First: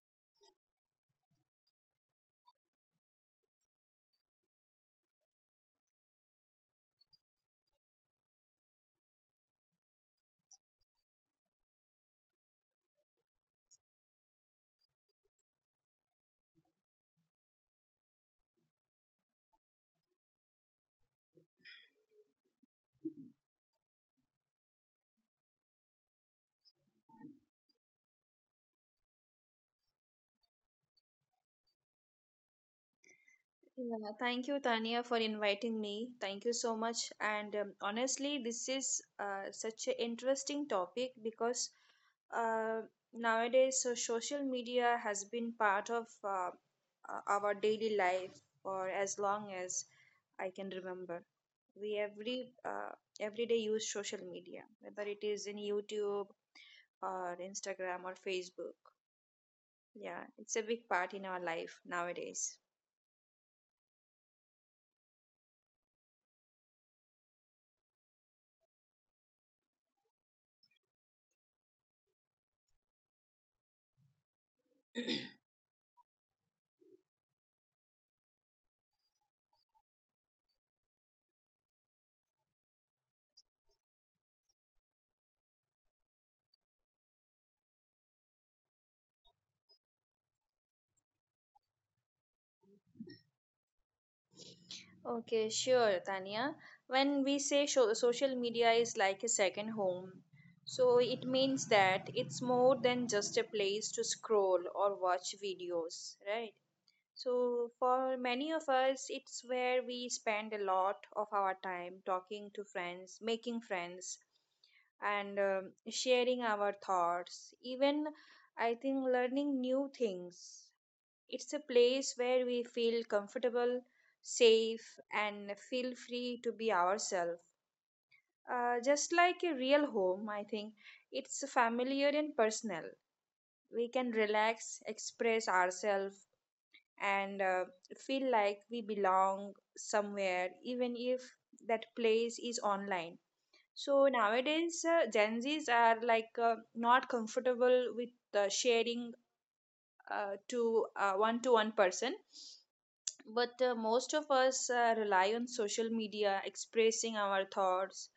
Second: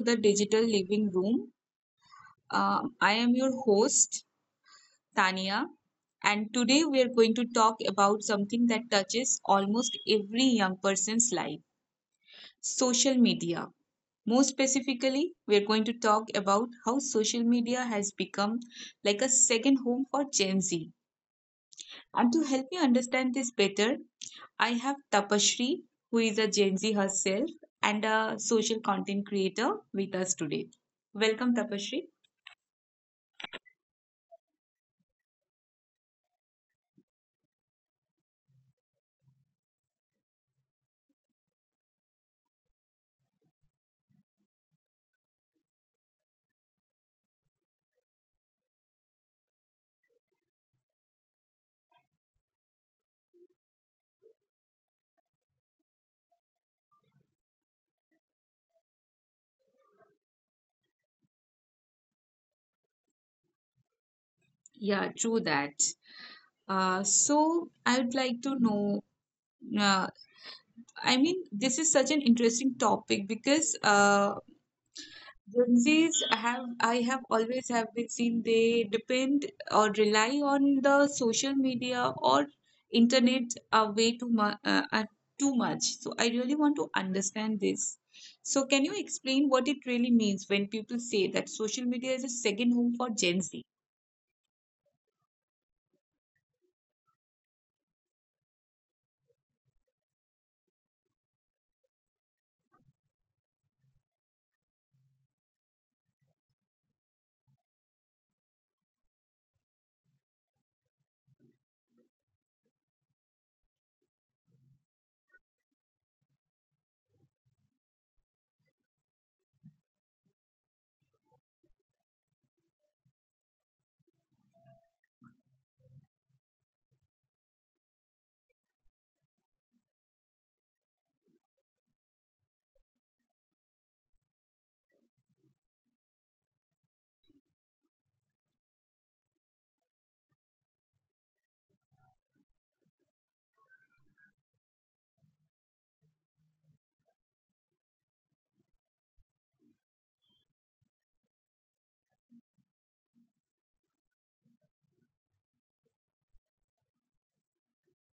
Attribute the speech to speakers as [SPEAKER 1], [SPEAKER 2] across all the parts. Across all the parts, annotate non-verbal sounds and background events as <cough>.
[SPEAKER 1] the Digital Living Room. I am your host, Tania, and today we are going to talk about something that touches almost every young person's life: social media. More specifically, we are going to talk about how social media has become like a second home for Gen Z. And to help me understand this better, I have Tapashri, who is a Gen Z herself and a social content creator with us today. Welcome, Tapashri.
[SPEAKER 2] Yeah, thank you, Tania, for inviting me. Thank you so much. And honestly, this is such an interesting topic because uh, nowadays, so social media has been part of our daily life for as long as I can remember. We every Every day use social media, whether it is in YouTube or Instagram or Facebook. Yeah, it's a big part in our life nowadays.
[SPEAKER 1] Yeah, true that. So I would like to know. Uh, I mean, this is such an interesting topic because
[SPEAKER 2] <clears throat>
[SPEAKER 1] Gen Zs have I have always have been seen they depend or rely on the social media or internet way too much too much. So I really want to understand this. So can you explain what it really means when people say that social media is a second home for Gen Z?
[SPEAKER 2] Okay, sure, Tania. When we say social media is like a second home, so it means that it's more than just a place to scroll or watch videos, right? So, for many of us, it's where we spend a lot of our time talking to friends, making friends, and sharing our thoughts, even I think learning new things. It's a place where we feel comfortable, safe, and feel free to be ourselves. Just like a real home, I think it's familiar and personal. We can relax, express ourselves, and feel like we belong somewhere, even if that place is online. So nowadays, Gen Zs are like not comfortable with sharing to one-to-one person. But most of us rely on social media expressing our thoughts.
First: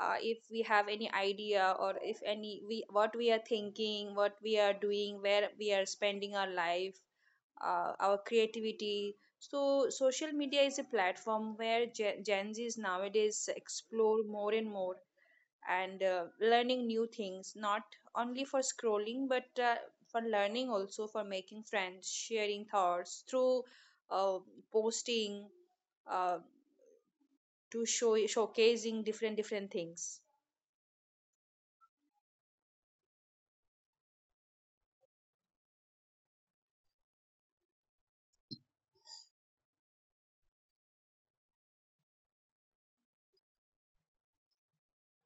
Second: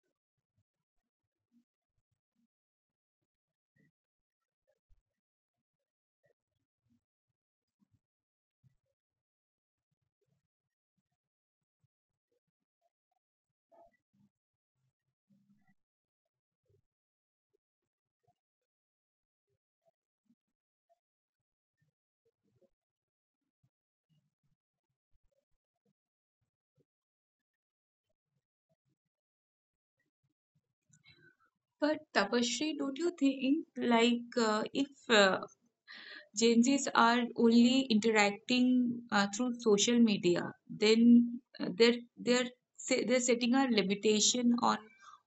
[SPEAKER 2] If we have any idea or if any we what we are thinking, what we are doing, where we are spending our life, our creativity. So social media is a platform where Gen Zs nowadays explore more and more and learning new things, not only for scrolling but for learning, also for making friends, sharing thoughts through uh, posting, uh, to show showcasing different things.
[SPEAKER 1] But Tapashri, don't you think like if Gen Zs are only interacting through social media? Then they're they're setting a limitation on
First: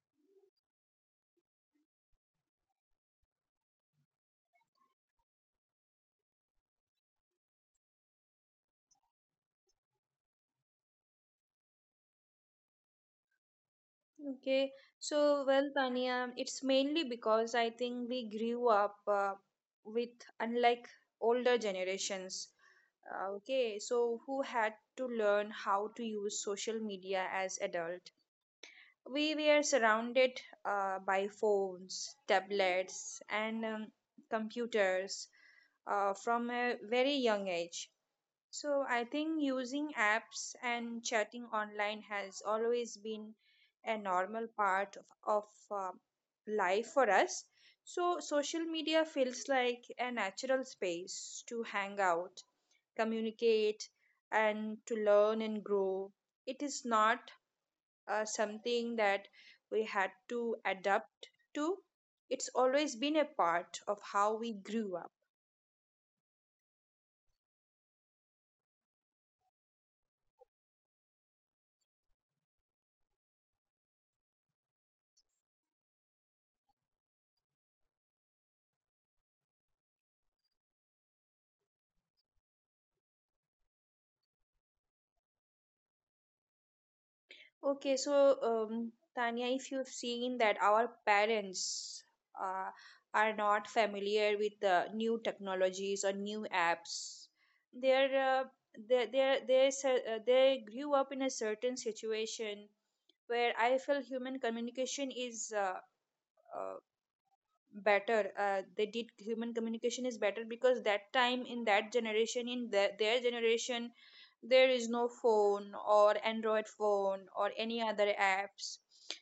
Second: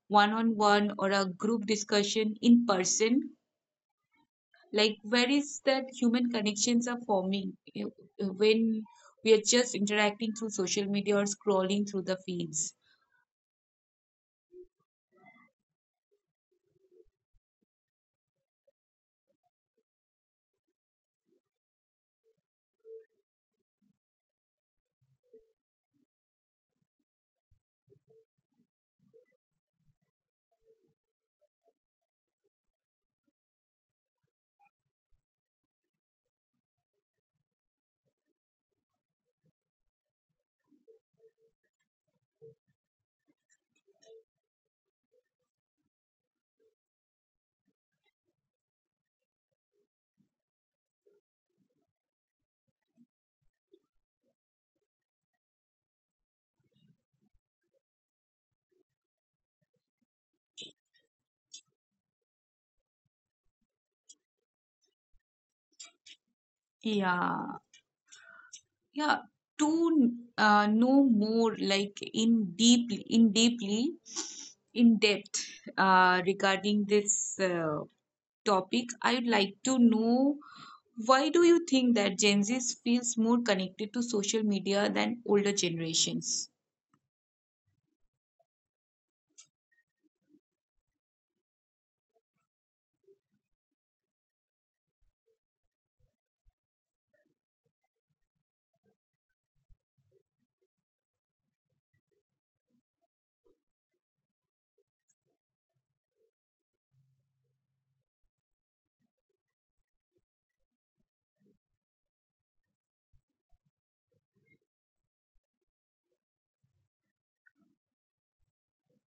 [SPEAKER 1] one-on-one or a group discussion in person. Like where is that human connections are forming when we are just interacting through social media or scrolling through the feeds?
[SPEAKER 2] Okay, so well, Tanya, it's mainly because I think we grew up with, unlike older generations okay, so who had to learn how to use social media as adult, we were surrounded by phones, tablets, and computers from a very young age. So I think using apps and chatting online has always been a normal part of, of life for us. So social media feels like a natural space to hang out, communicate, and to learn and grow. It is not something that we had to adapt to. It's always been a part of how we grew up.
[SPEAKER 1] Yeah, yeah, to know more like in deeply in depth regarding this uh, topic, I would like to know, why do you think that Gen Z feels more connected to social media than older generations?
[SPEAKER 2] Okay, so Tanya, if you've seen that our parents uh, are not familiar with the new technologies or new apps, they're they se- they grew up in a certain situation where I feel human communication is uh, better. They did Human communication is better because that time, in that generation, in their generation, there is no phone or android phone or any other apps.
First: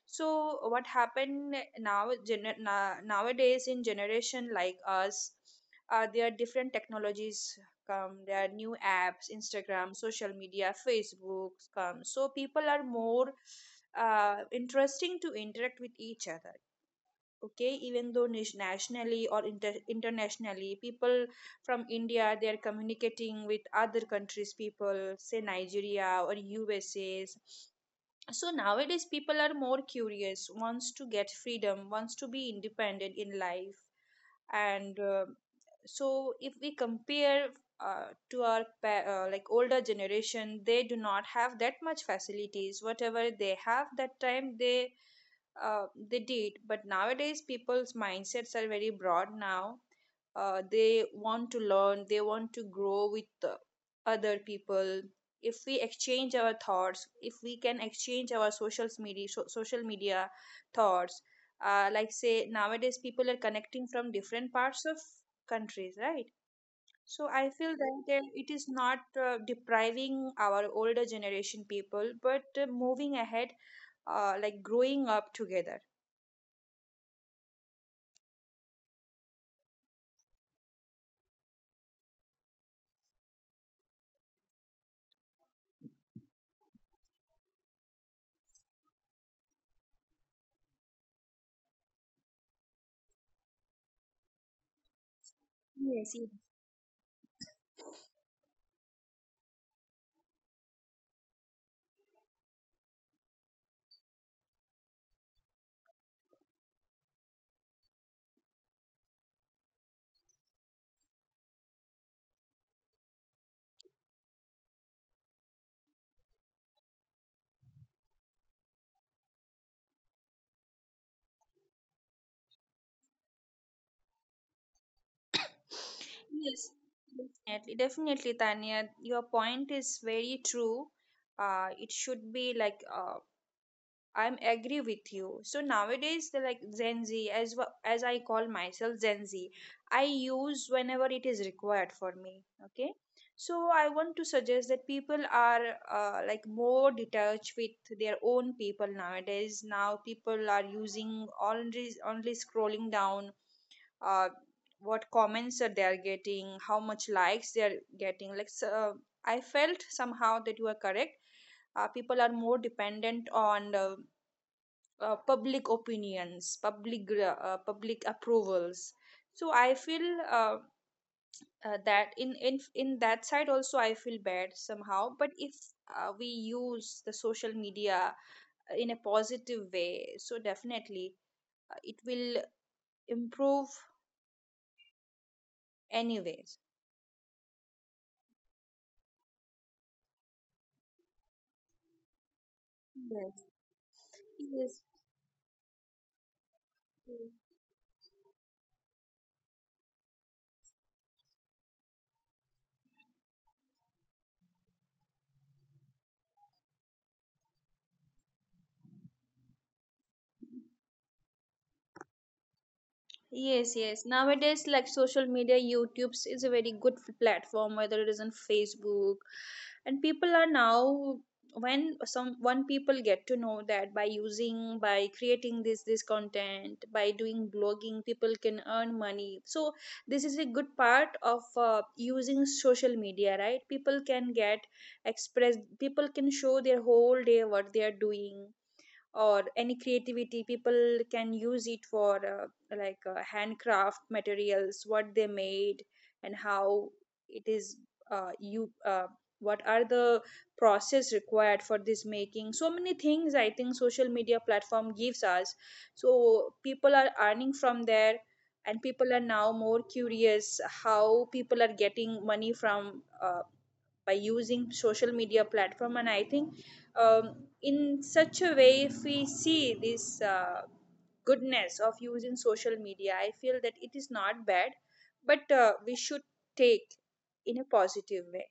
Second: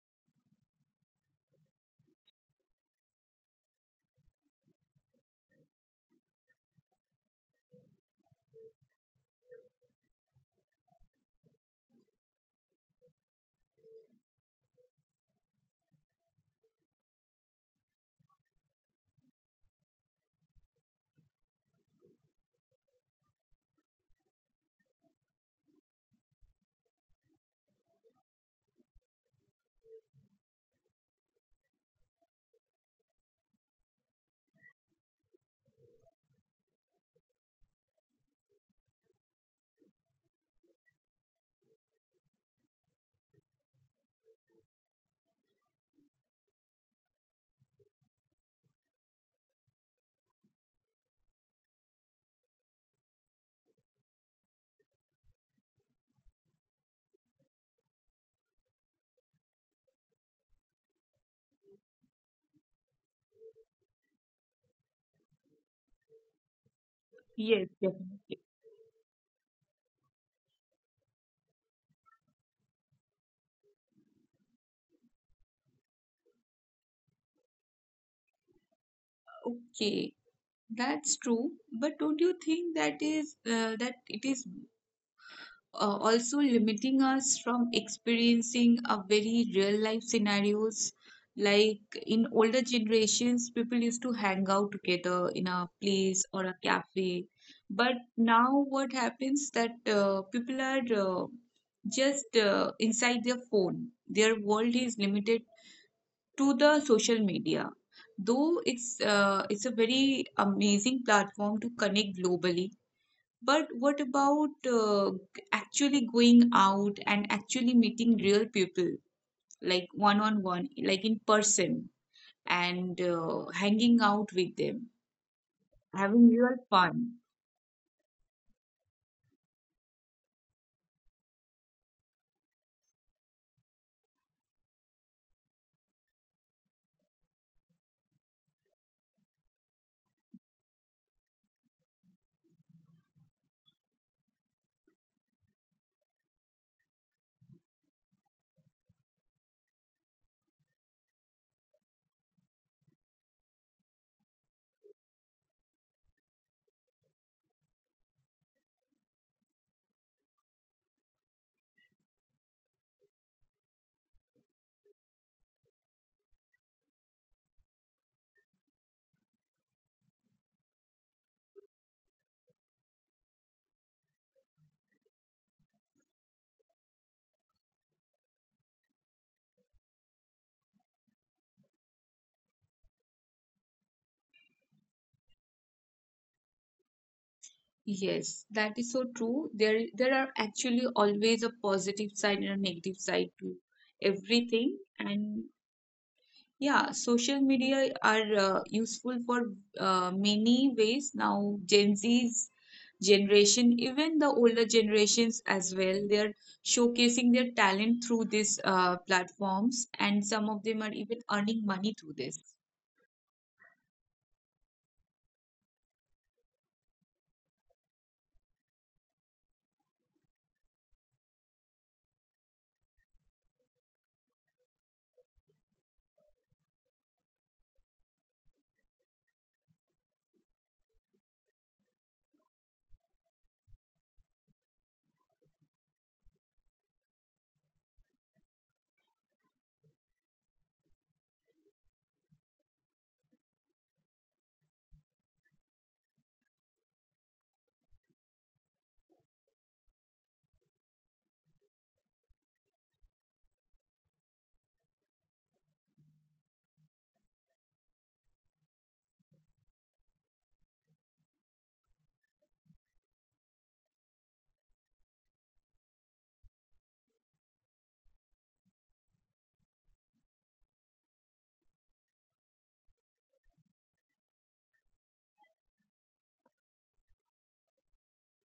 [SPEAKER 2] So what happened now, nowadays, in generation like us, there are different technologies come, there are new apps, Instagram, social media, Facebook come, so people are more interesting to interact with each other. Okay, even though nationally or internationally, people from India, they are communicating with other countries people, say Nigeria or USAs. So nowadays people are more curious, wants to get freedom, wants to be independent in life, and so if we compare like older generation, they do not have that much facilities. Whatever they have that time, they did. But nowadays people's mindsets are very broad now. They want to learn, they want to grow with other people. If we exchange our thoughts, if we can exchange our social media, social media thoughts, like say, nowadays people are connecting from different parts of countries, right? So I
[SPEAKER 1] Yes,
[SPEAKER 2] feel that there,
[SPEAKER 1] definitely.
[SPEAKER 2] it is not depriving our older generation people, but moving ahead, like growing up together.
[SPEAKER 1] Okay, that's true, but don't you think that is that it is also limiting us from experiencing a very real life scenarios? Like in older generations people used to hang out together in a
[SPEAKER 2] Yes,
[SPEAKER 1] place
[SPEAKER 2] yes,
[SPEAKER 1] or a cafe, but now what happens that people are just inside their phone, their world is limited to the social media. Though it's a very amazing platform to connect globally, but what about actually going out and actually meeting real people, like one on one, like in person, and hanging out with them, having real
[SPEAKER 2] yes,
[SPEAKER 1] fun?
[SPEAKER 2] definitely, definitely, Tanya. Your point is very true. It should be like I'm agree with you. So nowadays, the like Gen Z, as as I call myself Gen Z, I use whenever it is required for me. Okay, so I want to suggest that people are like more detached with their own people nowadays. Now people are using only scrolling down, uh, what comments that they are getting, how much likes they are getting. Like so, I felt somehow that you are correct. People are more dependent on public opinions, public approvals. So I feel uh, that in that side also I feel bad somehow. But if we use the social media in a positive way, so definitely it will improve anyway.
[SPEAKER 1] Yes, that is so true. There are actually always a positive side and a negative side
[SPEAKER 2] Yes.
[SPEAKER 1] to everything,
[SPEAKER 2] Yes.
[SPEAKER 1] and yeah, social media are useful for many ways now. Gen Z's generation, even the older generations as well, they're showcasing their talent through these platforms, and some of them are even earning money through this.
[SPEAKER 2] Yes, yes. Nowadays, like social media, YouTube is a very good platform, whether it is on Facebook. And people are now, when some one people get to know that by creating this content, by doing blogging, people can earn money. So this is a good part of using social media, right? People can get expressed, people can show their whole day what they are doing, or any creativity people can use it for handcraft materials what they made, and how it is you what are the process required for this, making so many things I think social media platform gives us. So people are earning from there, and people are now more curious how people are getting money from by using social media platform. And I think um, in such a way, if we see this goodness of using social media, I feel that it is not bad, but we should take in a positive way.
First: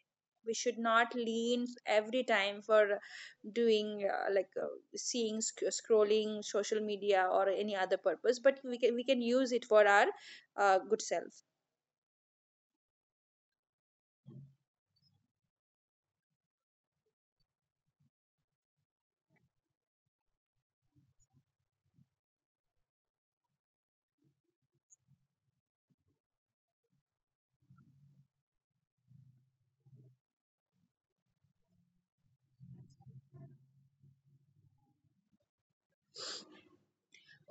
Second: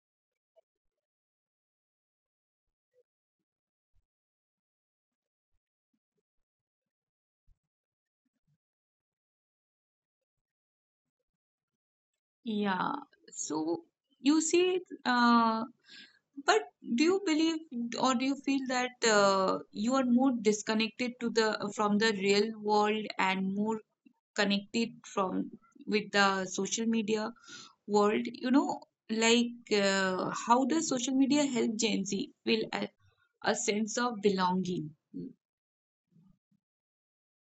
[SPEAKER 2] We should not lean every time for doing seeing scrolling social media or any other purpose, but we can, we can use it for our good self.
[SPEAKER 1] Yeah, so you see, but do you believe or do you feel that you are more disconnected to the from the real world and more connected from with the social media world, you know? Like how does social media help Gen Z feel a sense of belonging?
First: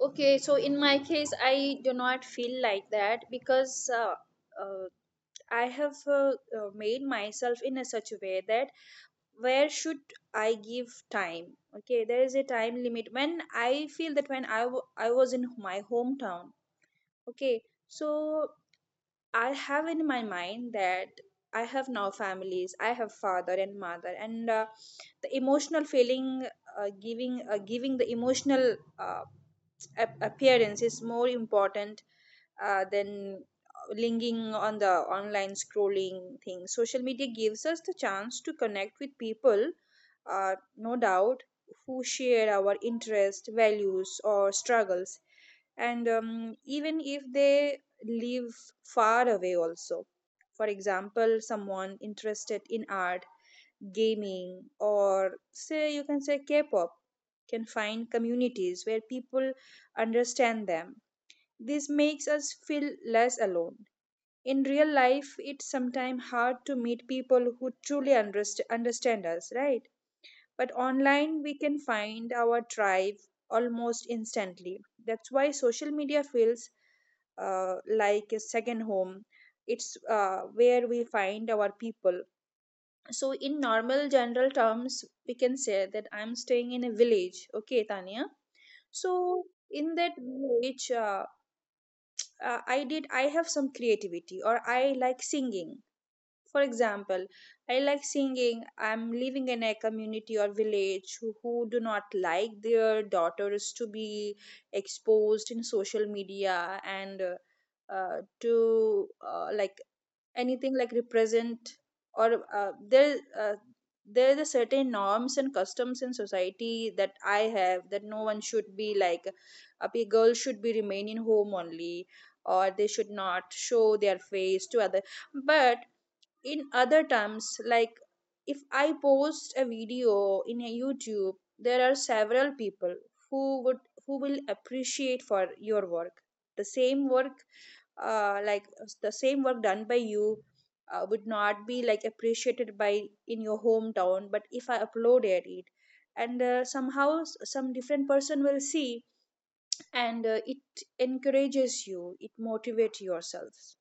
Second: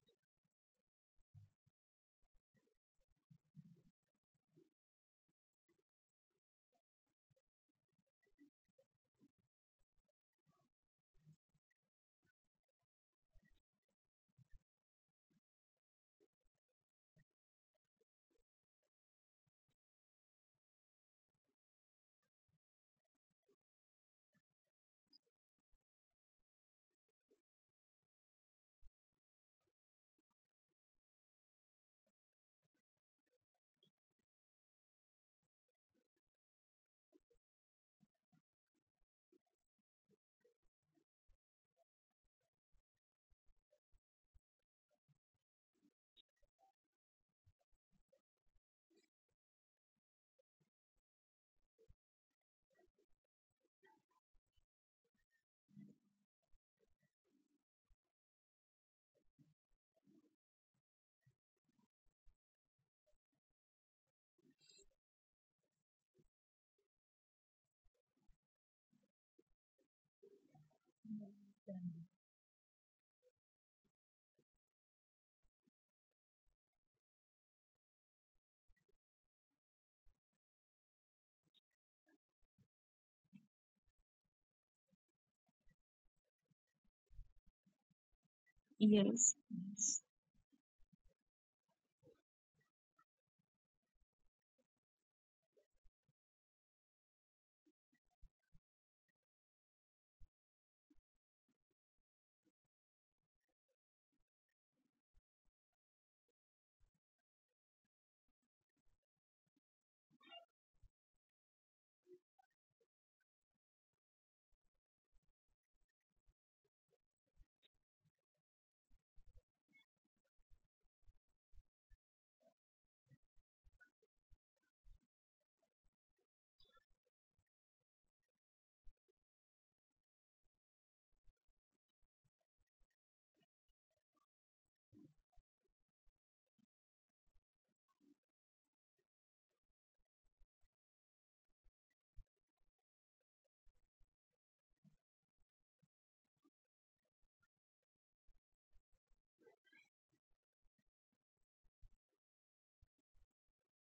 [SPEAKER 2] Okay, so in my case, I do not feel like that because uh, I have made myself in a such a way that where should I give time? Okay, there is a time limit. When I feel that, when I I was in my hometown, okay, so I have in my mind that I have now families, I have father and mother, and the emotional feeling, giving the emotional appearance is more important than linking on the online scrolling thing. Social media gives us the chance to connect with people, no doubt, who share our interests, values, or struggles, and even if they live far away, also. For example, someone interested in art, gaming, or say you can say K pop, can find communities where people understand them. This makes us feel less alone. In real life, it's sometimes hard to meet people who truly understand us, right? But online, we can find our tribe almost instantly. That's why social media feels like a second home. It's where we find our people. So, in normal general terms, we can say that I'm staying in a village. Okay, Tania.
[SPEAKER 1] Yes,
[SPEAKER 2] So, in that village, I have some creativity, or I like singing. For example, I like singing. I'm living in a community or village who do not like their daughters to be exposed in social media, and to like anything like represent, or there is a certain norms and customs in society that I have, that no one should be like a girl should be remain in home only, or they should not show their face to other. But in other terms, like, if I post a video in a YouTube, there are several people who would, who will appreciate for your work, the same work, uh, like the same work done by you would not be like appreciated by in your hometown. But if I uploaded it, and somehow some different person will see, and it encourages you, it motivates yourselves.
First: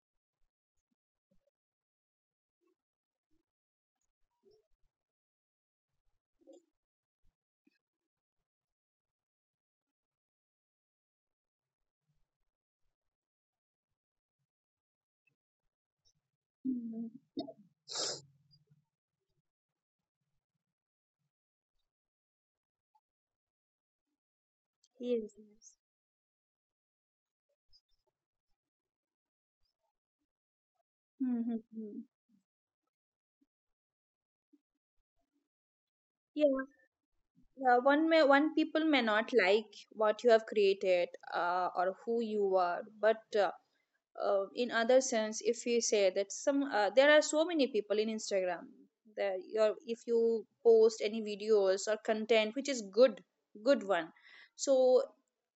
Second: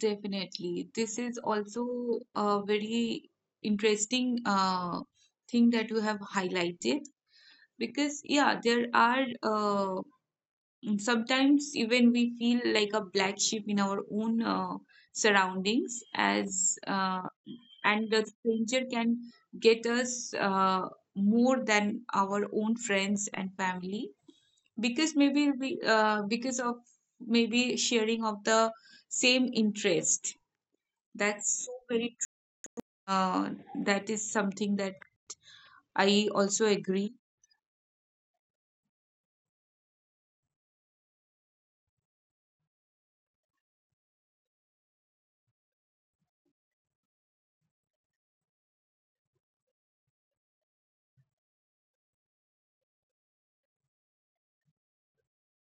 [SPEAKER 1] definitely. This is also a very interesting thing that you have highlighted, because yeah there are uh, mm, sometimes even we feel like a black sheep in our own surroundings, as
[SPEAKER 2] Mm.
[SPEAKER 1] and the stranger can get us more than our own friends and family, because
[SPEAKER 2] Yes,
[SPEAKER 1] maybe
[SPEAKER 2] yes.
[SPEAKER 1] we because of maybe sharing of the same interest. That's so
[SPEAKER 2] Mhm.
[SPEAKER 1] very true. Uh, that is something that I
[SPEAKER 2] Yeah,
[SPEAKER 1] also agree.
[SPEAKER 2] yeah. One people may not like what you have created, or who you are, but in other sense, if you say that some there are so many people in instagram that your if you post any videos or content which is good, good one, so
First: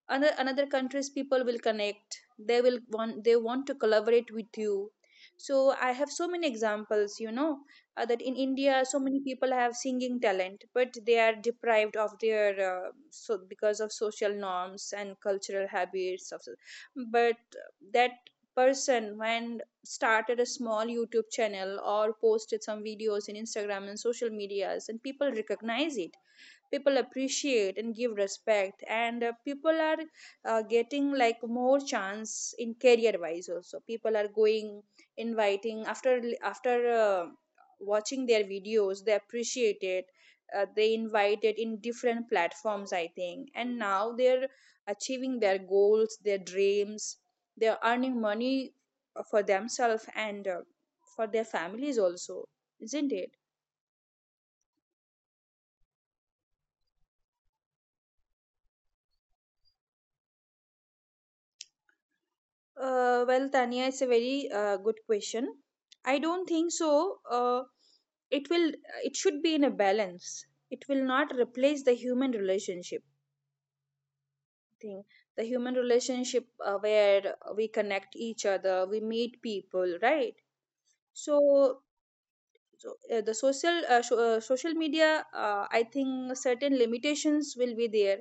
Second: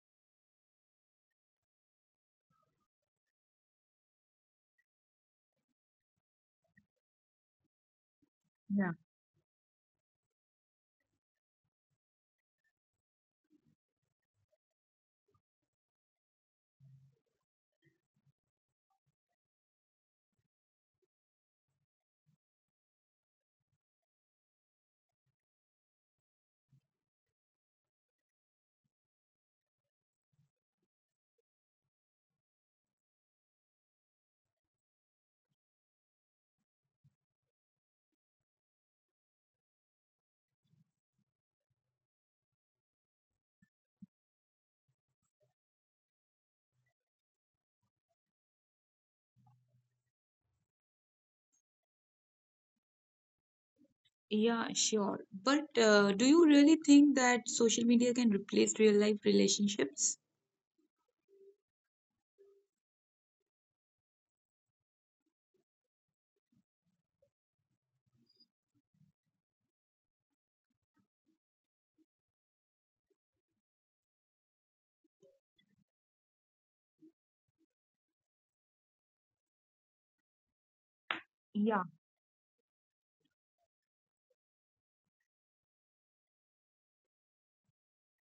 [SPEAKER 2] another country's people will connect, they will want, they want to collaborate with you. So I have so many examples. That in india
[SPEAKER 1] Yeah.
[SPEAKER 2] so many people have singing talent, but they are deprived of their so because of social norms and cultural habits of, but that person, when started a small youtube channel or posted some videos in instagram and social medias, and people recognize it, people appreciate and give respect. And people are getting like more chance in career wise also. People are going inviting after watching their videos, they appreciate it. They invite it in different platforms, I think, and now they're achieving their goals, their dreams. They're earning money for themselves and for their families also, isn't it?
[SPEAKER 1] Yeah, sure. But do you really think that social media can replace real life relationships?
[SPEAKER 2] Well, Tanya, it's a very good question. I don't think so. It will. It should be in a balance. It will not replace the human relationship thing. The human relationship where we connect each other, we meet people, right?
[SPEAKER 1] Yeah.
[SPEAKER 2] So, so, social media. I think certain limitations will be there.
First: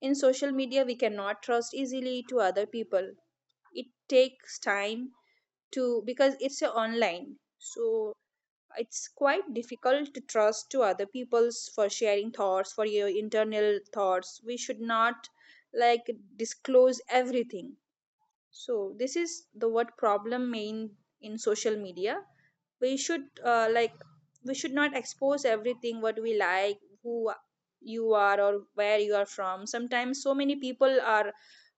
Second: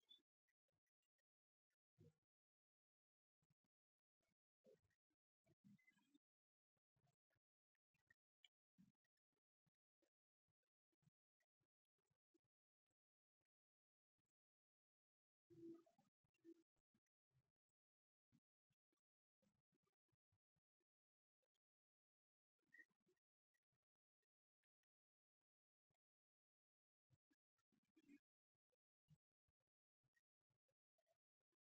[SPEAKER 2] In social media, we cannot trust easily to other people. It takes time to, because it's online, so it's quite difficult to trust to other people's, for sharing thoughts, for your internal thoughts we should not, like, disclose everything. So this is the what problem main in social media. We should, like, we should not expose everything: what we like, who you are, or where you are from. Sometimes so many people are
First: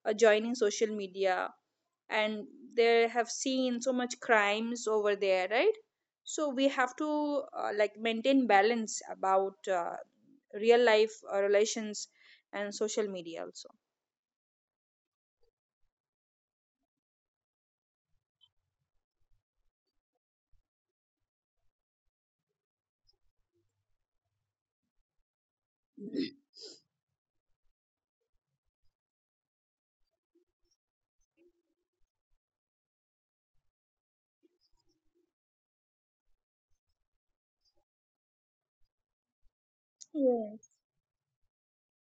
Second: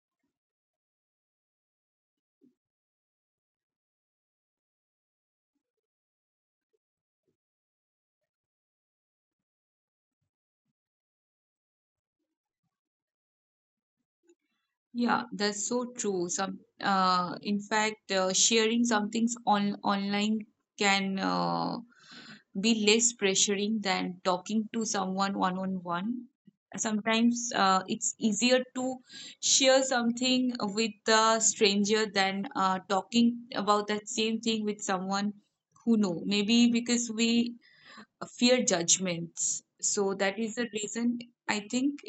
[SPEAKER 2] joining social media, and they have seen so much crimes over there, right? So we have to, like, maintain balance about real life relations and social media also.
[SPEAKER 1] Yeah, that's so true. Some, in fact, sharing some things on online can be less pressuring than talking to someone one on one.
[SPEAKER 2] Yes.
[SPEAKER 1] Sometimes it's easier to share something with a stranger than talking about that same thing with someone who know. Maybe because we fear judgments. So that is the reason I think,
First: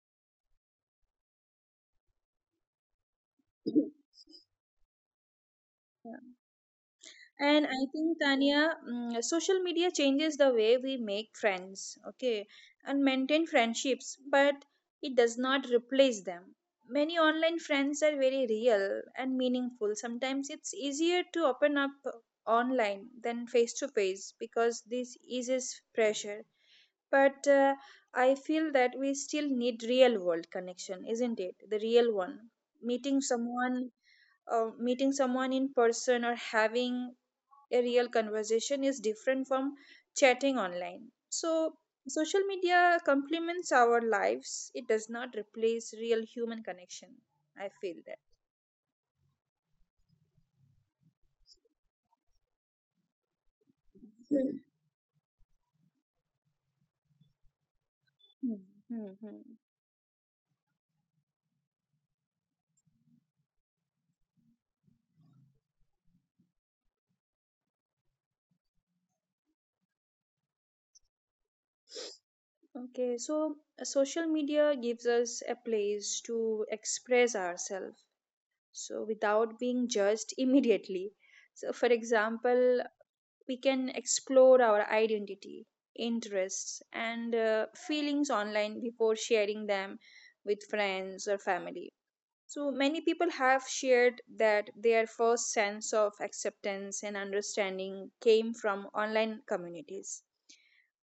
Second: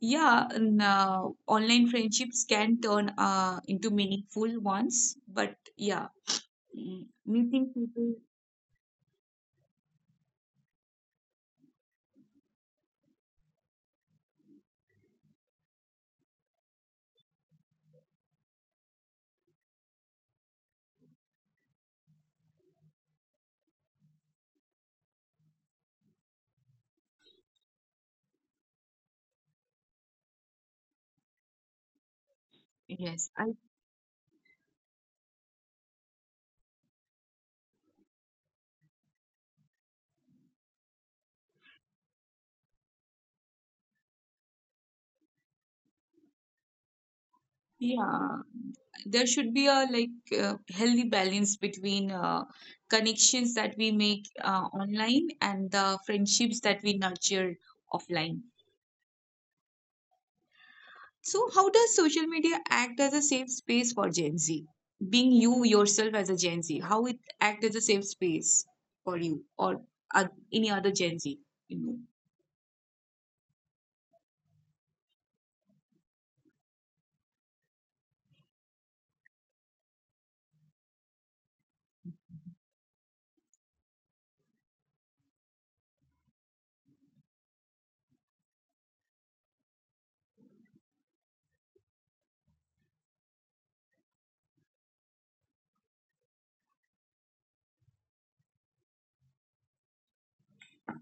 [SPEAKER 1] yeah, online friendships can turn into
[SPEAKER 2] <coughs>
[SPEAKER 1] meaningful ones. But yeah,
[SPEAKER 2] Yeah.
[SPEAKER 1] mm,
[SPEAKER 2] And
[SPEAKER 1] meeting
[SPEAKER 2] I
[SPEAKER 1] people,
[SPEAKER 2] think, Tanya, mm, social media changes the way we make friends, okay, and maintain friendships, but it does not replace them. Many online friends are very real and meaningful. Sometimes it's easier to open up online than face to face, because this eases pressure. But I feel that we still need real world connection, isn't it? The real one. Meeting
[SPEAKER 1] yes, I
[SPEAKER 2] someone Meeting someone in person or having a real conversation is different from chatting online. So, social media complements our lives, it does not replace real human connection. I feel that.
[SPEAKER 1] yeah, there should be a like healthy balance between connections that we make
[SPEAKER 2] Hmm,
[SPEAKER 1] online and the friendships that we nurture offline.
[SPEAKER 2] hmm.
[SPEAKER 1] So, how does social media act as a safe space for Gen Z? Being you yourself as a Gen Z, how it act as a safe space for you or uh, any other Gen Z? You know,
[SPEAKER 2] Okay, so social media gives us a place to express ourselves so without being judged <laughs> immediately. So, for example, we can explore our identity, interests, and feelings online before sharing them with friends or family. So, many people have shared that their first sense of acceptance and understanding came from online communities,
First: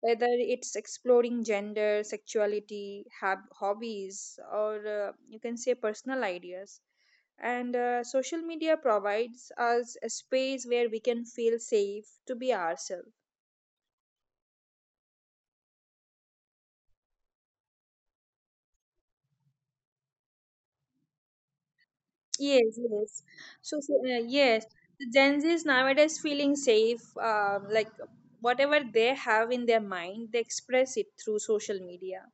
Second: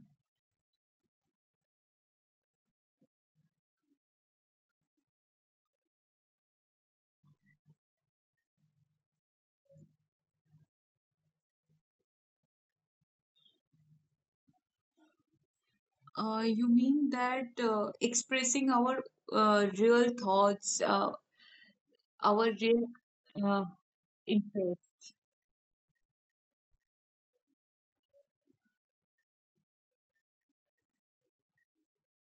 [SPEAKER 2] whether it's exploring gender, sexuality, hobbies, or you can say personal ideas. And social media provides us a space where we can feel safe to be ourselves.
[SPEAKER 1] you mean that expressing our real thoughts, our
[SPEAKER 2] Yes,
[SPEAKER 1] real
[SPEAKER 2] yes.
[SPEAKER 1] uh,
[SPEAKER 2] So, yes,
[SPEAKER 1] interests.
[SPEAKER 2] the Gen Z is nowadays feeling safe. Like whatever they have in their mind, they express it through social media.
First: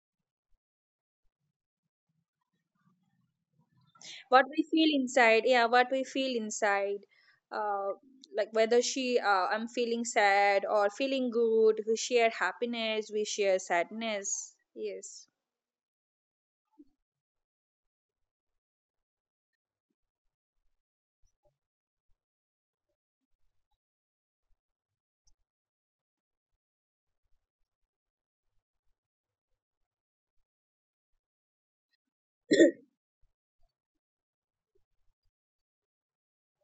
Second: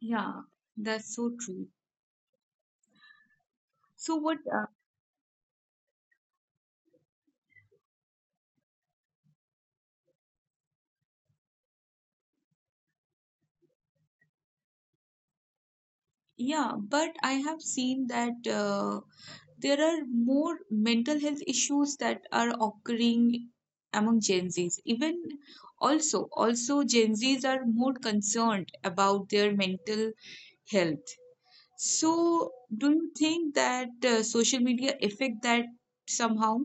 [SPEAKER 1] Yeah, that's so true. So what?
[SPEAKER 2] What we feel inside, yeah, what we feel inside, uh, like whether I'm feeling sad or feeling good. We share happiness. We share sadness. Yes.
[SPEAKER 1] Yeah, but I have seen that. There are more mental health issues that are occurring among Gen Zs. Even also, also Gen Zs are more concerned about their mental health. So, do you think that social media affect that somehow?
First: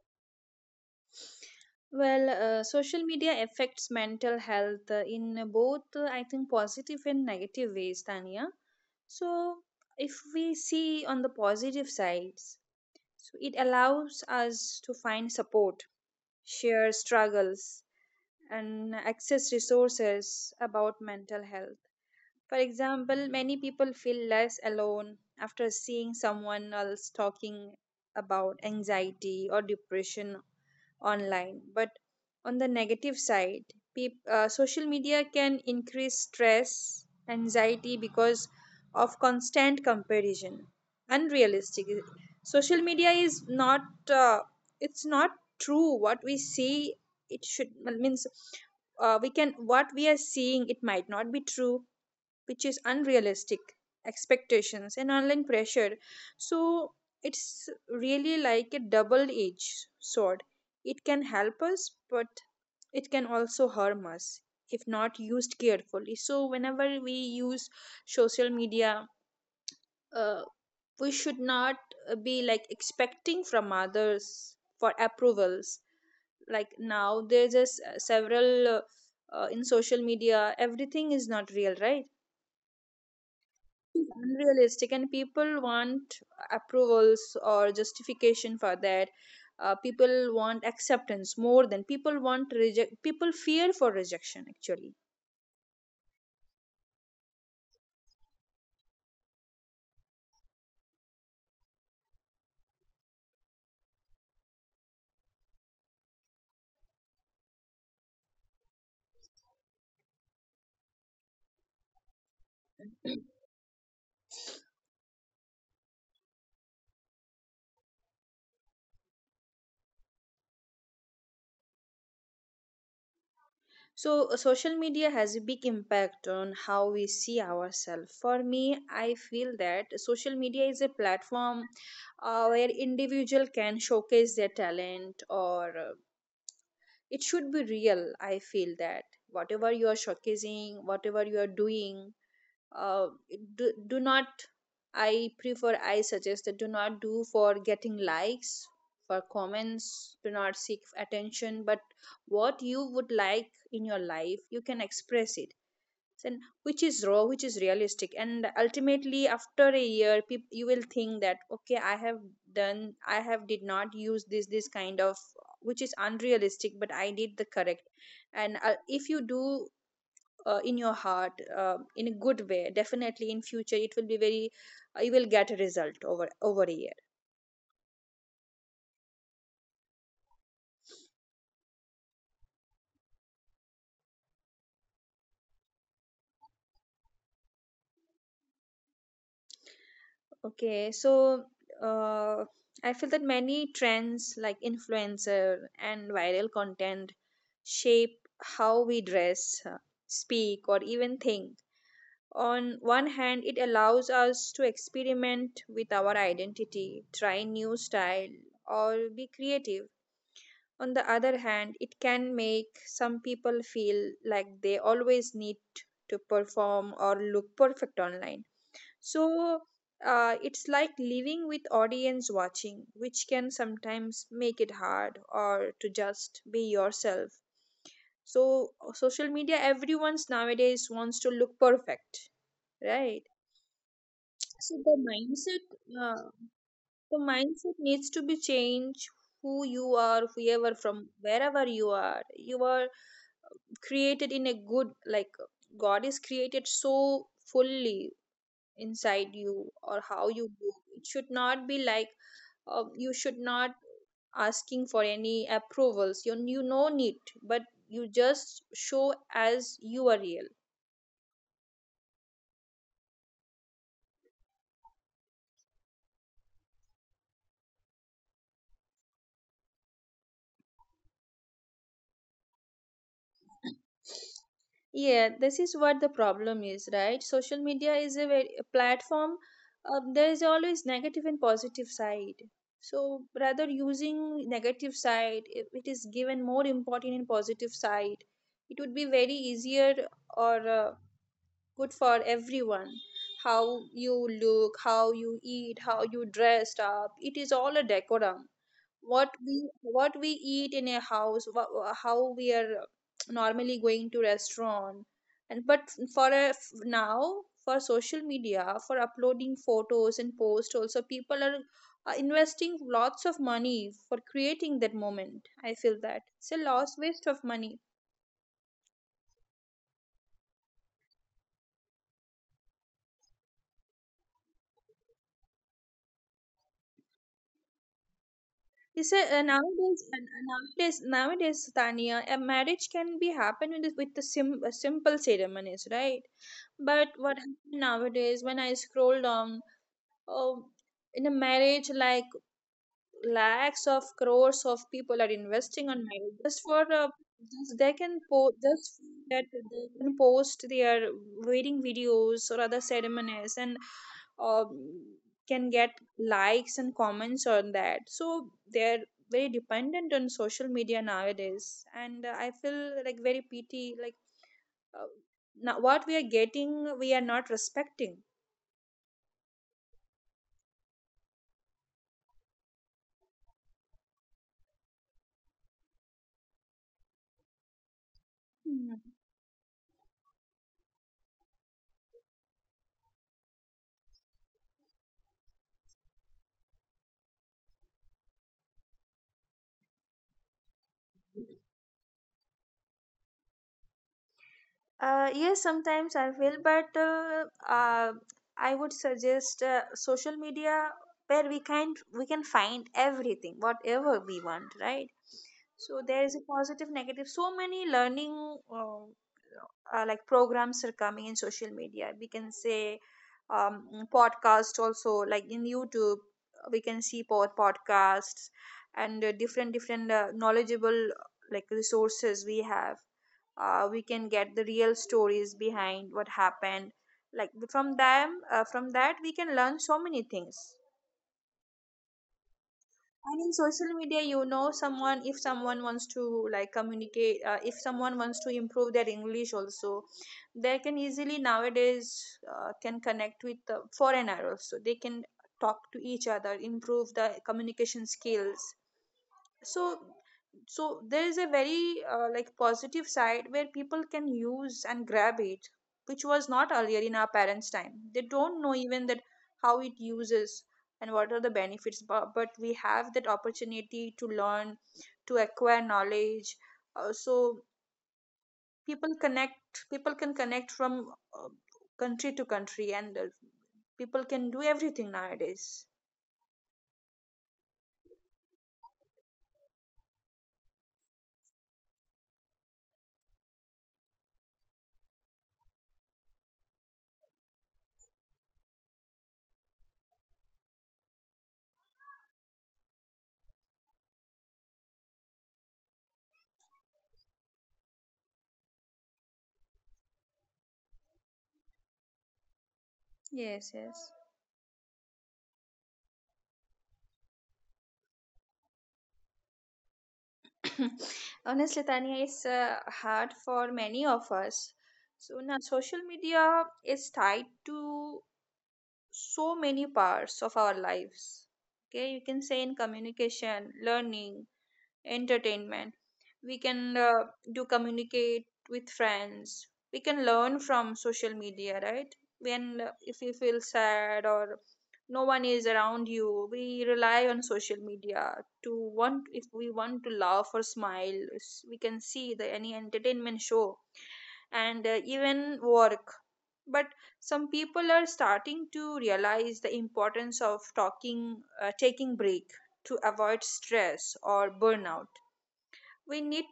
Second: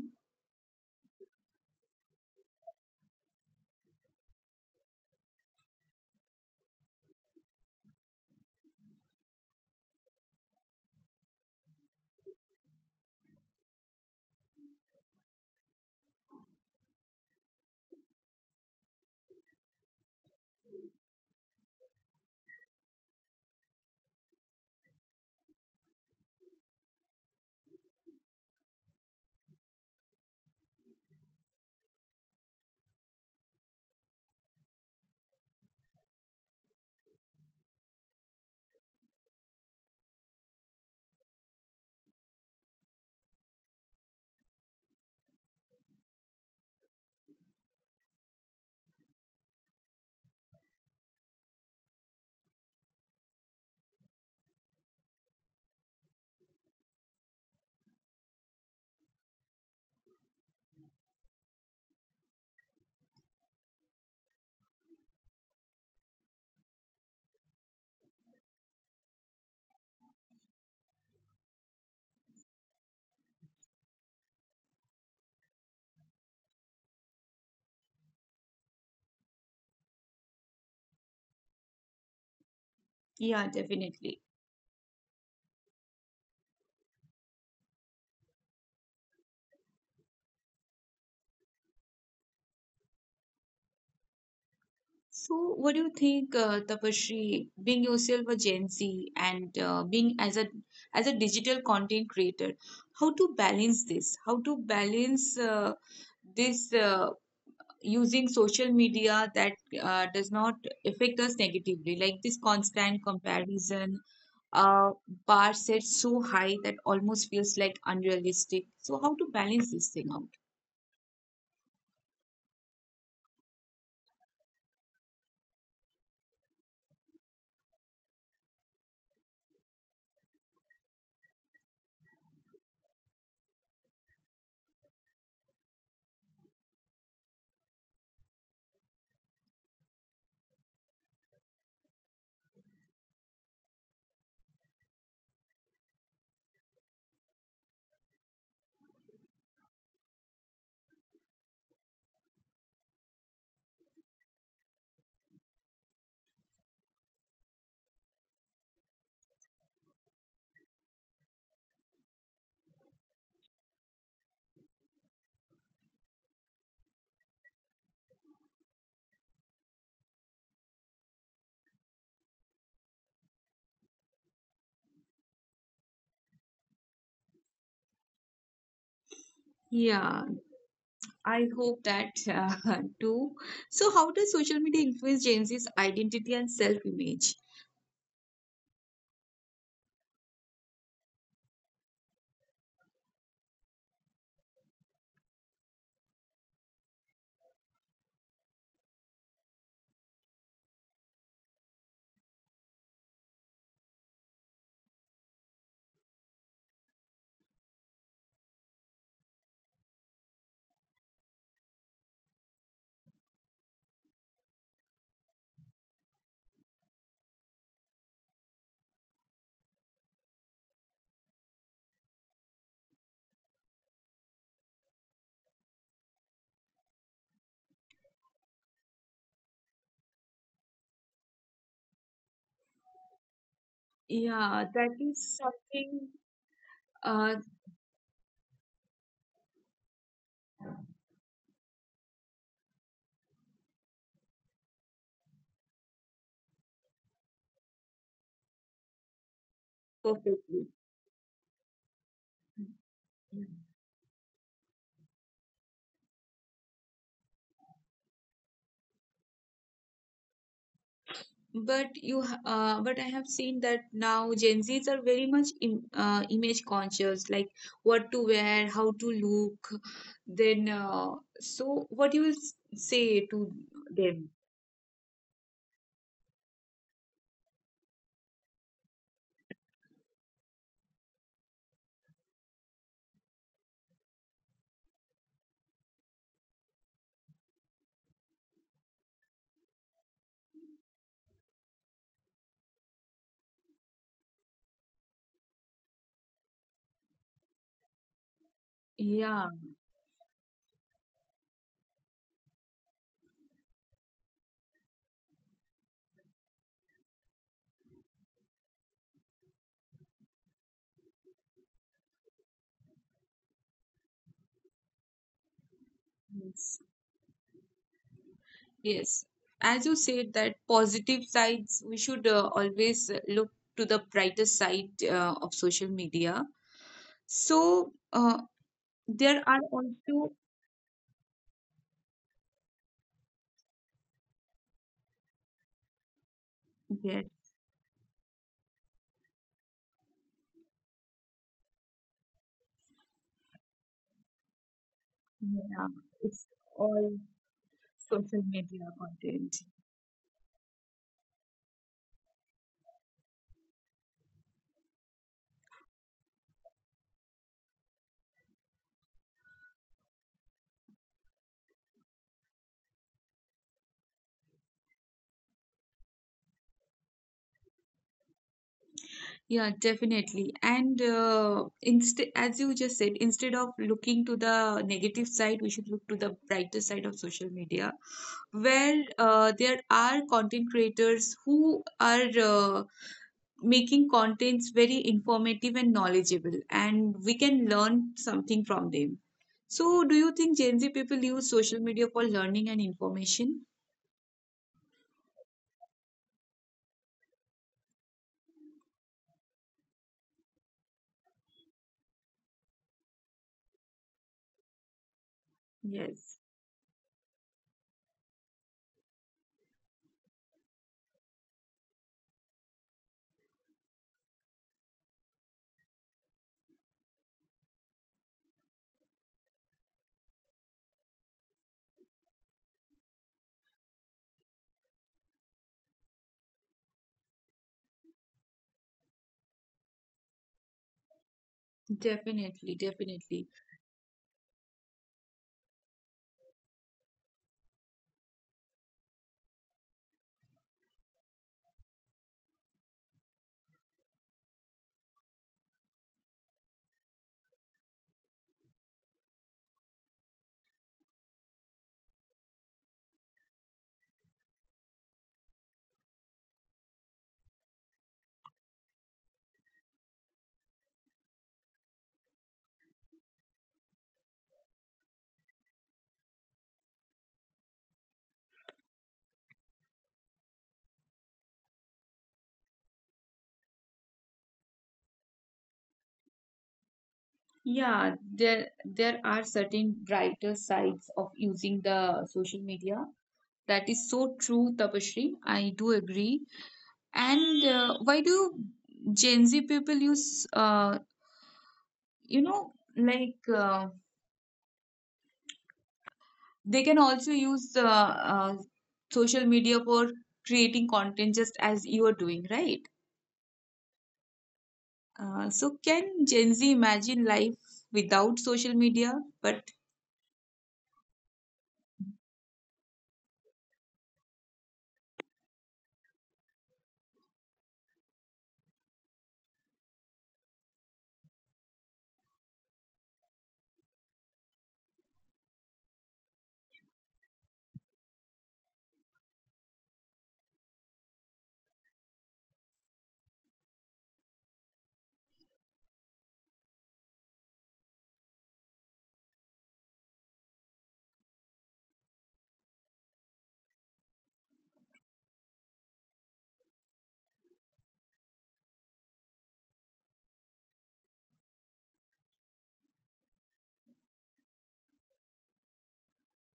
[SPEAKER 2] Well, social media affects mental health in both, I think, positive and negative ways, Tanya. So, if we see on the positive sides, so it allows us to find support, share struggles, and access resources about mental health. For example, many people feel less alone after seeing someone else talking about anxiety or depression online. But on the negative side, peop social media can increase stress, anxiety, because of constant comparison. Unrealistic. Social media is not. Uh, it's not true what we see. It should means we can what we are seeing. It might not be true, which is unrealistic expectations and online pressure. So it's really like a double edged sword. It can help us, but it can also harm us if not used carefully. So whenever we use social media, uh, we should not be like expecting from others for approvals, like now there's just several in social media everything is not real, right?
[SPEAKER 1] Yeah,
[SPEAKER 2] Is
[SPEAKER 1] definitely.
[SPEAKER 2] unrealistic, and people want approvals or justification for that. People want acceptance, more than people want reject, people fear for rejection actually.
[SPEAKER 1] So, what do you think, Tapasree, being yourself a Gen Z and being as a digital content creator, how to balance this? How to balance this using social media that does not affect us negatively, like this constant comparison, uh, bar set so high that almost feels like unrealistic. So, how to balance this thing out?
[SPEAKER 2] So social media has a big impact on how we see ourselves. For me, I feel that social media is a platform where individual can showcase their talent, or it should be real. I feel that whatever you are showcasing, whatever you are doing, uh, do not, I prefer, I suggest that do not do for getting likes, for comments, do not seek attention, but what you would like in your life, you can express it, and which is raw, which is realistic, and ultimately after a year people, you will think that okay, I have done, I have did not use this this kind of, which is unrealistic, but I did the correct. And if you do in your heart, in a good way, definitely in future it will be very, you will get a result over a year.
[SPEAKER 1] Yeah, I hope that <laughs> too. So, how does social media influence Gen Z's identity and self image?
[SPEAKER 2] Okay, so uh, I feel that many trends like influencer and viral content shape how we dress, speak or even think. On one hand, it allows us to experiment with our identity, try new style or be creative. On the other hand, it can make some people feel like they always need to perform or look perfect online. So it's like living with audience watching, which can sometimes make it hard or to just be yourself. So social media, everyone's nowadays wants to look perfect, right?
[SPEAKER 1] Yeah,
[SPEAKER 2] So
[SPEAKER 1] that is something
[SPEAKER 2] the
[SPEAKER 1] uh,
[SPEAKER 2] mindset needs to be changed. Who you are, whoever from wherever you are created in a good, like, god is created, so fully inside you, or how you
[SPEAKER 1] perfectly.
[SPEAKER 2] move, it should not be like you should
[SPEAKER 1] Yeah.
[SPEAKER 2] not asking for any approvals. You no need, but you just show as you are, real.
[SPEAKER 1] But you, but I have seen that now Gen Zs are very much im image conscious, like what to wear, how to look. Then, so what you will say to them?
[SPEAKER 2] Yeah, this is what the problem is, right? Social media is a, very, a platform. There is always negative and positive side. So rather using negative side, if it is given more important in positive side, it would be very easier or good for everyone. How you look, how you eat, how you dressed up, it is all a decorum. what
[SPEAKER 1] Yeah.
[SPEAKER 2] we what we eat in a house, how we are normally going to restaurant, and but for a, now for social media, for uploading photos and posts also, people are investing lots of money for creating that moment. I feel that it's a
[SPEAKER 1] Yes.
[SPEAKER 2] loss waste of money.
[SPEAKER 1] Yes, as you said that positive sides, we should always look to the brighter side of social media. So
[SPEAKER 2] It's a,
[SPEAKER 1] there are
[SPEAKER 2] nowadays uh,
[SPEAKER 1] also
[SPEAKER 2] nowadays nowadays tania, a marriage can be happen with the simple ceremonies, right? But
[SPEAKER 1] yes,
[SPEAKER 2] what happened, nowadays when I scroll down, um, in a marriage, like, lakhs of crores of people are
[SPEAKER 1] yeah,
[SPEAKER 2] investing on marriage
[SPEAKER 1] it's
[SPEAKER 2] just for
[SPEAKER 1] all
[SPEAKER 2] just they can
[SPEAKER 1] social media
[SPEAKER 2] just that
[SPEAKER 1] content.
[SPEAKER 2] they can post their wedding videos or other ceremonies, and um, can get likes and comments on that. So they're very dependent on social media nowadays, and I feel like very pity, like uh, now what we are getting, we are not respecting.
[SPEAKER 1] Yeah, definitely. And instead, as you just said, instead of looking to the negative side, we should look to the brighter side of social media, where there are content creators who are making contents very informative and knowledgeable, and we can learn something from them. So, do you think Gen Z people use social media for learning and information?
[SPEAKER 2] Yes, sometimes I will, but I would suggest social media, where we can find everything, whatever we want, right? So there is
[SPEAKER 1] Yes,
[SPEAKER 2] a positive, negative. So many learning uh, like programs are coming in social media. We can say, um, podcast also, like in YouTube, we can see podcasts, and different different knowledgeable, like, resources we have. We can get the real stories behind what happened, like from them, from that we can learn so many things.
[SPEAKER 1] definitely,
[SPEAKER 2] And
[SPEAKER 1] definitely.
[SPEAKER 2] in social media, you know, someone, if someone wants to like communicate, if someone wants to improve their english also, they can easily nowadays can connect with the foreigner also. They can talk to each other, improve the communication skills. So so there is a very like positive side where people can use and grab it, which was not earlier in our parents time. They don't know even that how it uses, and what are the benefits, but we have that opportunity to learn, to acquire knowledge. So people connect, people can connect from uh, country to country, and people can do everything nowadays.
[SPEAKER 1] Yeah, there are certain brighter sides of using the social media. That is so true, Tapashri. I do agree. And why do Gen Z people use, you know, like they can also use social media for creating content just as you are doing, right?
[SPEAKER 2] Yes, yes.
[SPEAKER 1] So, can Gen Z imagine life without social media? But
[SPEAKER 2] <coughs> Honestly, Tanya, it's hard for many of us. So now social media is tied to so many parts of our lives. Okay, you can say in communication, learning, entertainment. We can do communicate with friends. We can learn from social media, right? When if we feel sad or no one is around you, we rely on social media to, want, if we want to laugh or smile, we can see the any entertainment show, and even work. But some people are starting to realize the importance of talking, taking break to avoid stress or burnout. We need,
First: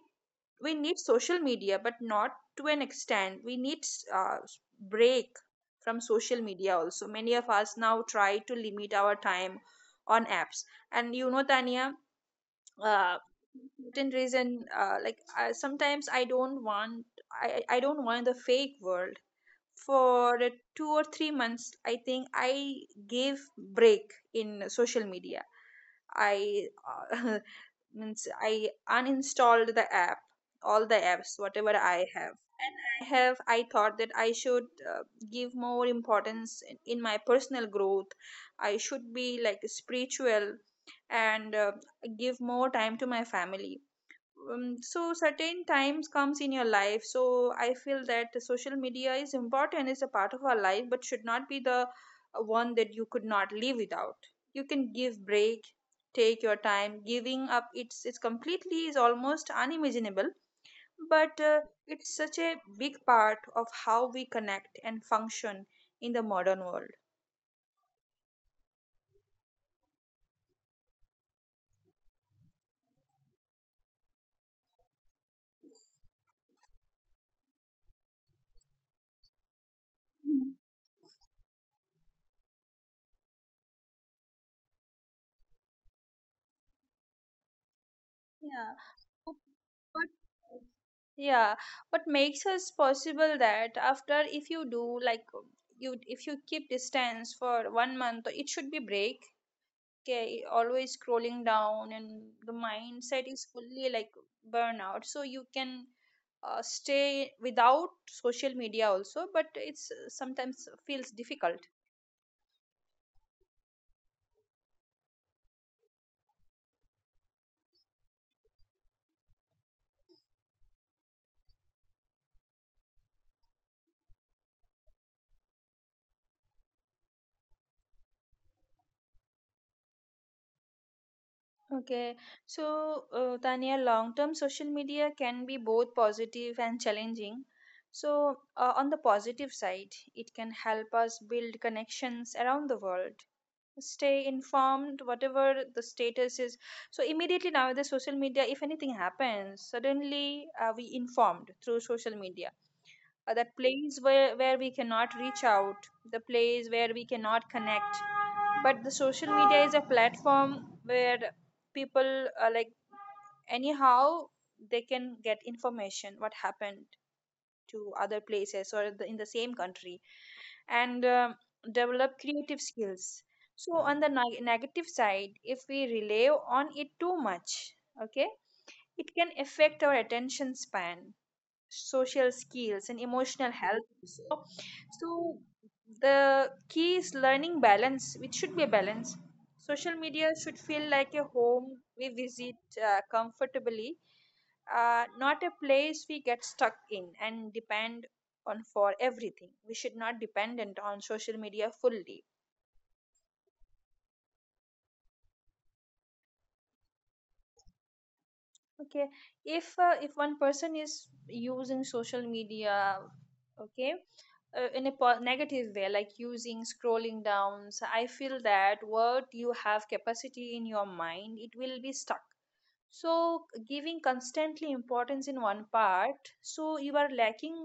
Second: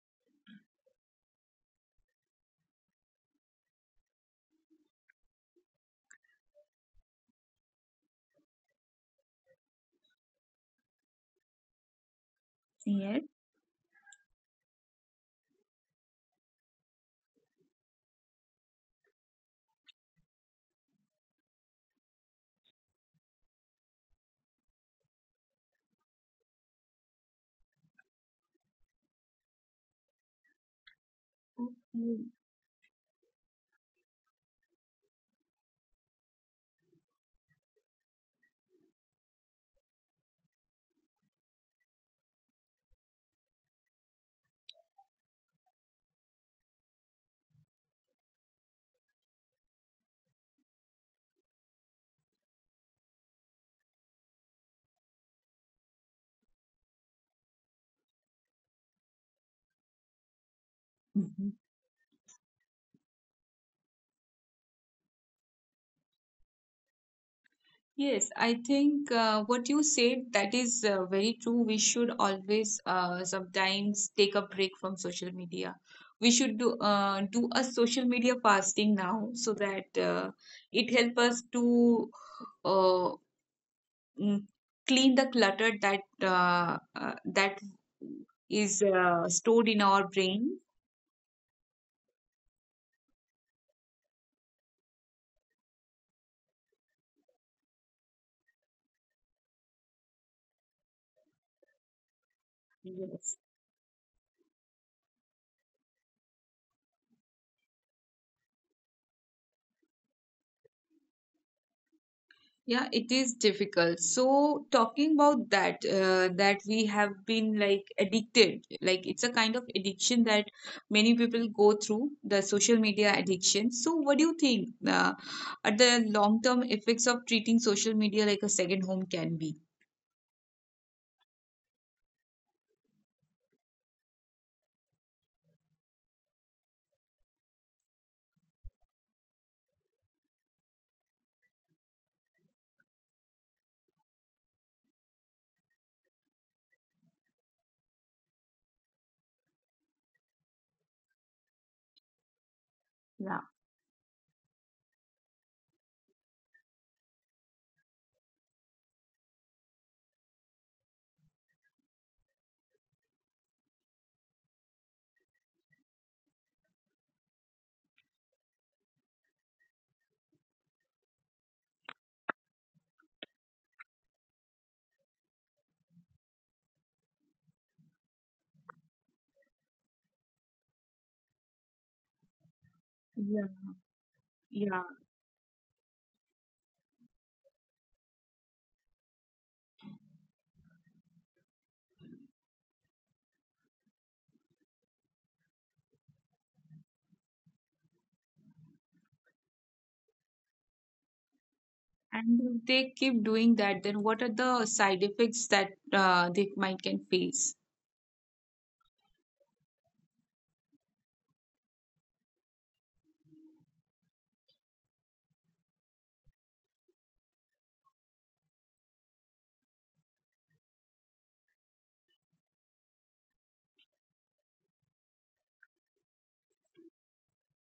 [SPEAKER 2] we need social media, but not to an extent. We need uh, break from social media also. Many of us now try to limit our time on apps. And you know Tanya, uh,
[SPEAKER 1] yes.
[SPEAKER 2] certain reason, like sometimes I don't want, I don't want the fake world. For 2 or 3 months, I think I gave break in social media. I uh, <laughs> means I uninstalled the app, all the apps, whatever I
[SPEAKER 1] Okay.
[SPEAKER 2] have. And I thought that I should uh, give more importance in my personal growth. I should be like spiritual, and give more time to my family. So certain times comes in your life. So I feel that the social media is important, is a part of our life, but should not be the one that you could not live without. You can give break, take your time. Giving up, it's completely is almost unimaginable, but
[SPEAKER 1] Mhm.
[SPEAKER 2] it's such a big part of how we connect and function in the modern world.
[SPEAKER 1] Yes, I think what you said that is very true. We should always sometimes take a break from social media. We should do do a social media fasting now so that
[SPEAKER 2] Mhm.
[SPEAKER 1] it help us to uh, mm, clean the clutter that that
[SPEAKER 2] Yeah.
[SPEAKER 1] is stored in
[SPEAKER 2] But
[SPEAKER 1] our brain.
[SPEAKER 2] yeah, what makes us possible that after, if you do like, you, if you keep distance for 1 month, so it should be break. Okay, always scrolling down and the mindset
[SPEAKER 1] Yes.
[SPEAKER 2] is fully like burnout, so you can stay without social media also, but it's, sometimes feels difficult.
[SPEAKER 1] Yeah, it is difficult. So talking about that, that we have been like addicted, like it's a kind of addiction that many people go through, the social media addiction. So what do you think are the long-term effects of treating social media like a second home can be?
[SPEAKER 2] Okay, so Tania, long-term social media can be both positive and challenging. So, on the positive side, it can help us build connections around the world, stay informed, whatever the status is. So, immediately now, the social media, if anything happens, suddenly we informed through social media.
[SPEAKER 1] Yeah,
[SPEAKER 2] That place where we cannot reach out, the place where we cannot connect, but the social media is a platform where people are like, anyhow, they can get information what happened to other places, or the, in the same country. And develop creative skills. So on the negative side, if we rely on it too much, okay, it can affect our attention span, social skills, and
[SPEAKER 1] yeah,
[SPEAKER 2] emotional health also.
[SPEAKER 1] yeah.
[SPEAKER 2] So the key is learning balance, which should be a balance. Social media should feel like a home we visit comfortably, not a place we get stuck in and depend on for everything. We should not dependent on social media fully.
[SPEAKER 1] And if they keep doing that, then what are the side effects that they might can face?
[SPEAKER 2] Okay, if one person is using social media, okay, in a negative way like using scrolling downs, I feel that what you have capacity in your mind, it will be stuck. So giving constantly importance in one part, so you are lacking,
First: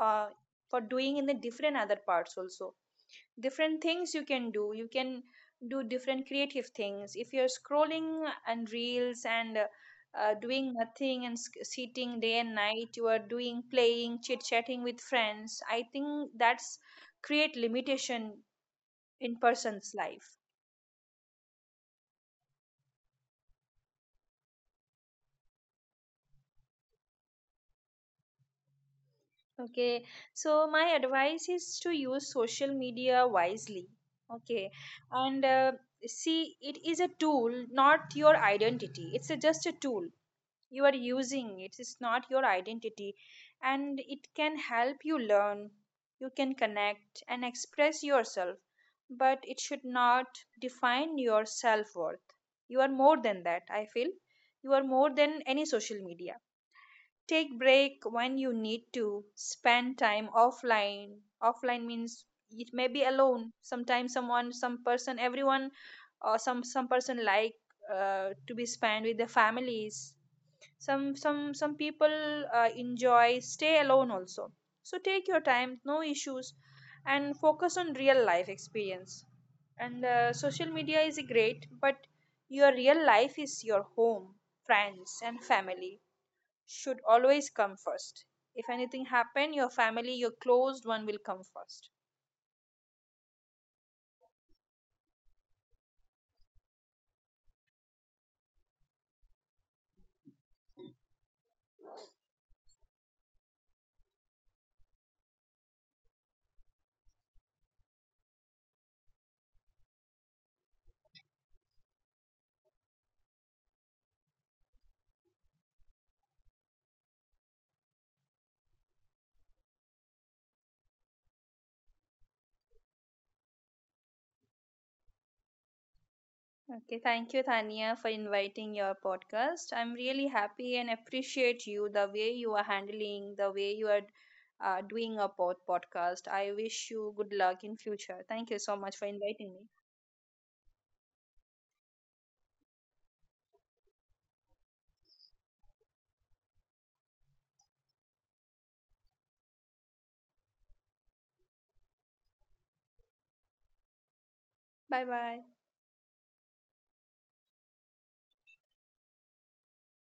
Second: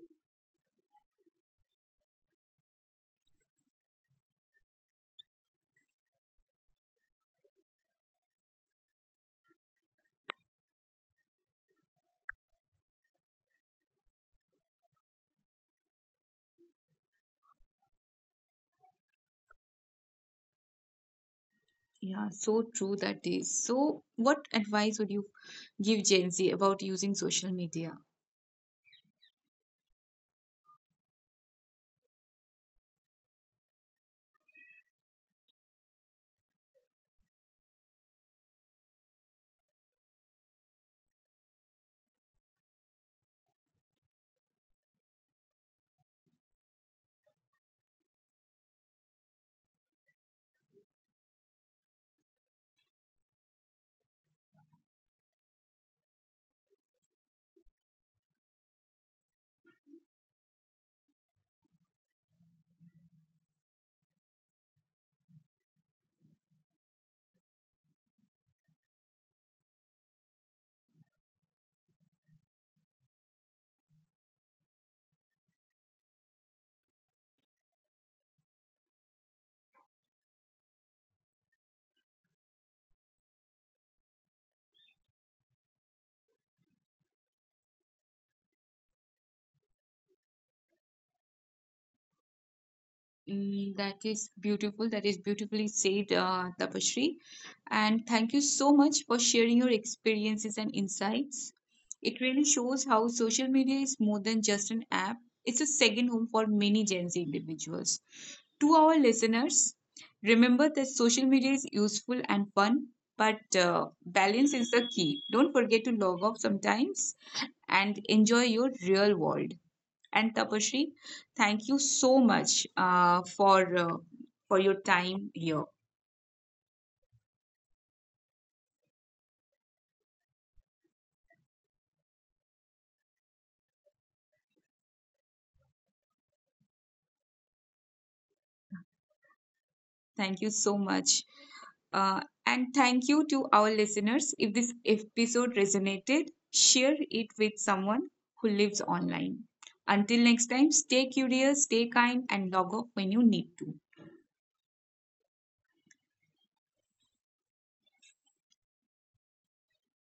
[SPEAKER 2] uh, for doing in the different other parts also. Different things you can do, you can do different creative things. If you're scrolling and reels and doing nothing and sitting day and night, you are doing playing chit chatting with friends, I think that's create limitation in person's life.
[SPEAKER 1] Yeah, so true that is. So, what advice would you give Gen Z about using social media?
[SPEAKER 2] Okay, so my advice is to use social media wisely. Okay, and see, it is a tool, not your identity. It's a, just a tool you are using. It is not your identity. And it can help you learn, you can connect and express yourself, but it should not define your self-worth. You are more than that, I feel. You are more than any social media. Take break when you need to, spend time offline. Offline means it may be alone sometimes, someone, some person, everyone, or some person like, to be spent with their families. Some people enjoy stay alone also. So take your time, no issues. And focus on real life experience. And social media is great, but your real life is your home. Friends and family should always come first. If anything happen, your family, your closed one will come first.
[SPEAKER 1] Mm, that is beautiful. That is beautifully said, Tapasree. And thank you so much for sharing your experiences and insights. It really shows how social media is more than just an app, it's a second home for many Gen Z individuals. To our listeners, remember that social media is useful and fun, but balance is the key. Don't forget to log off sometimes and enjoy your real world and Tapashri. Thank you so much for for your time here.
[SPEAKER 2] Okay, thank you, Thania, for inviting your podcast. I'm really happy and appreciate you the way you are handling, the way you are doing a podcast. I wish you good luck in future. Thank you so much for inviting me.
[SPEAKER 1] Thank you so much. Uh, and thank you to our listeners. If this episode resonated, share it with someone who lives online. Until next time, stay curious, stay kind, and log off when you need to.
[SPEAKER 2] Bye bye.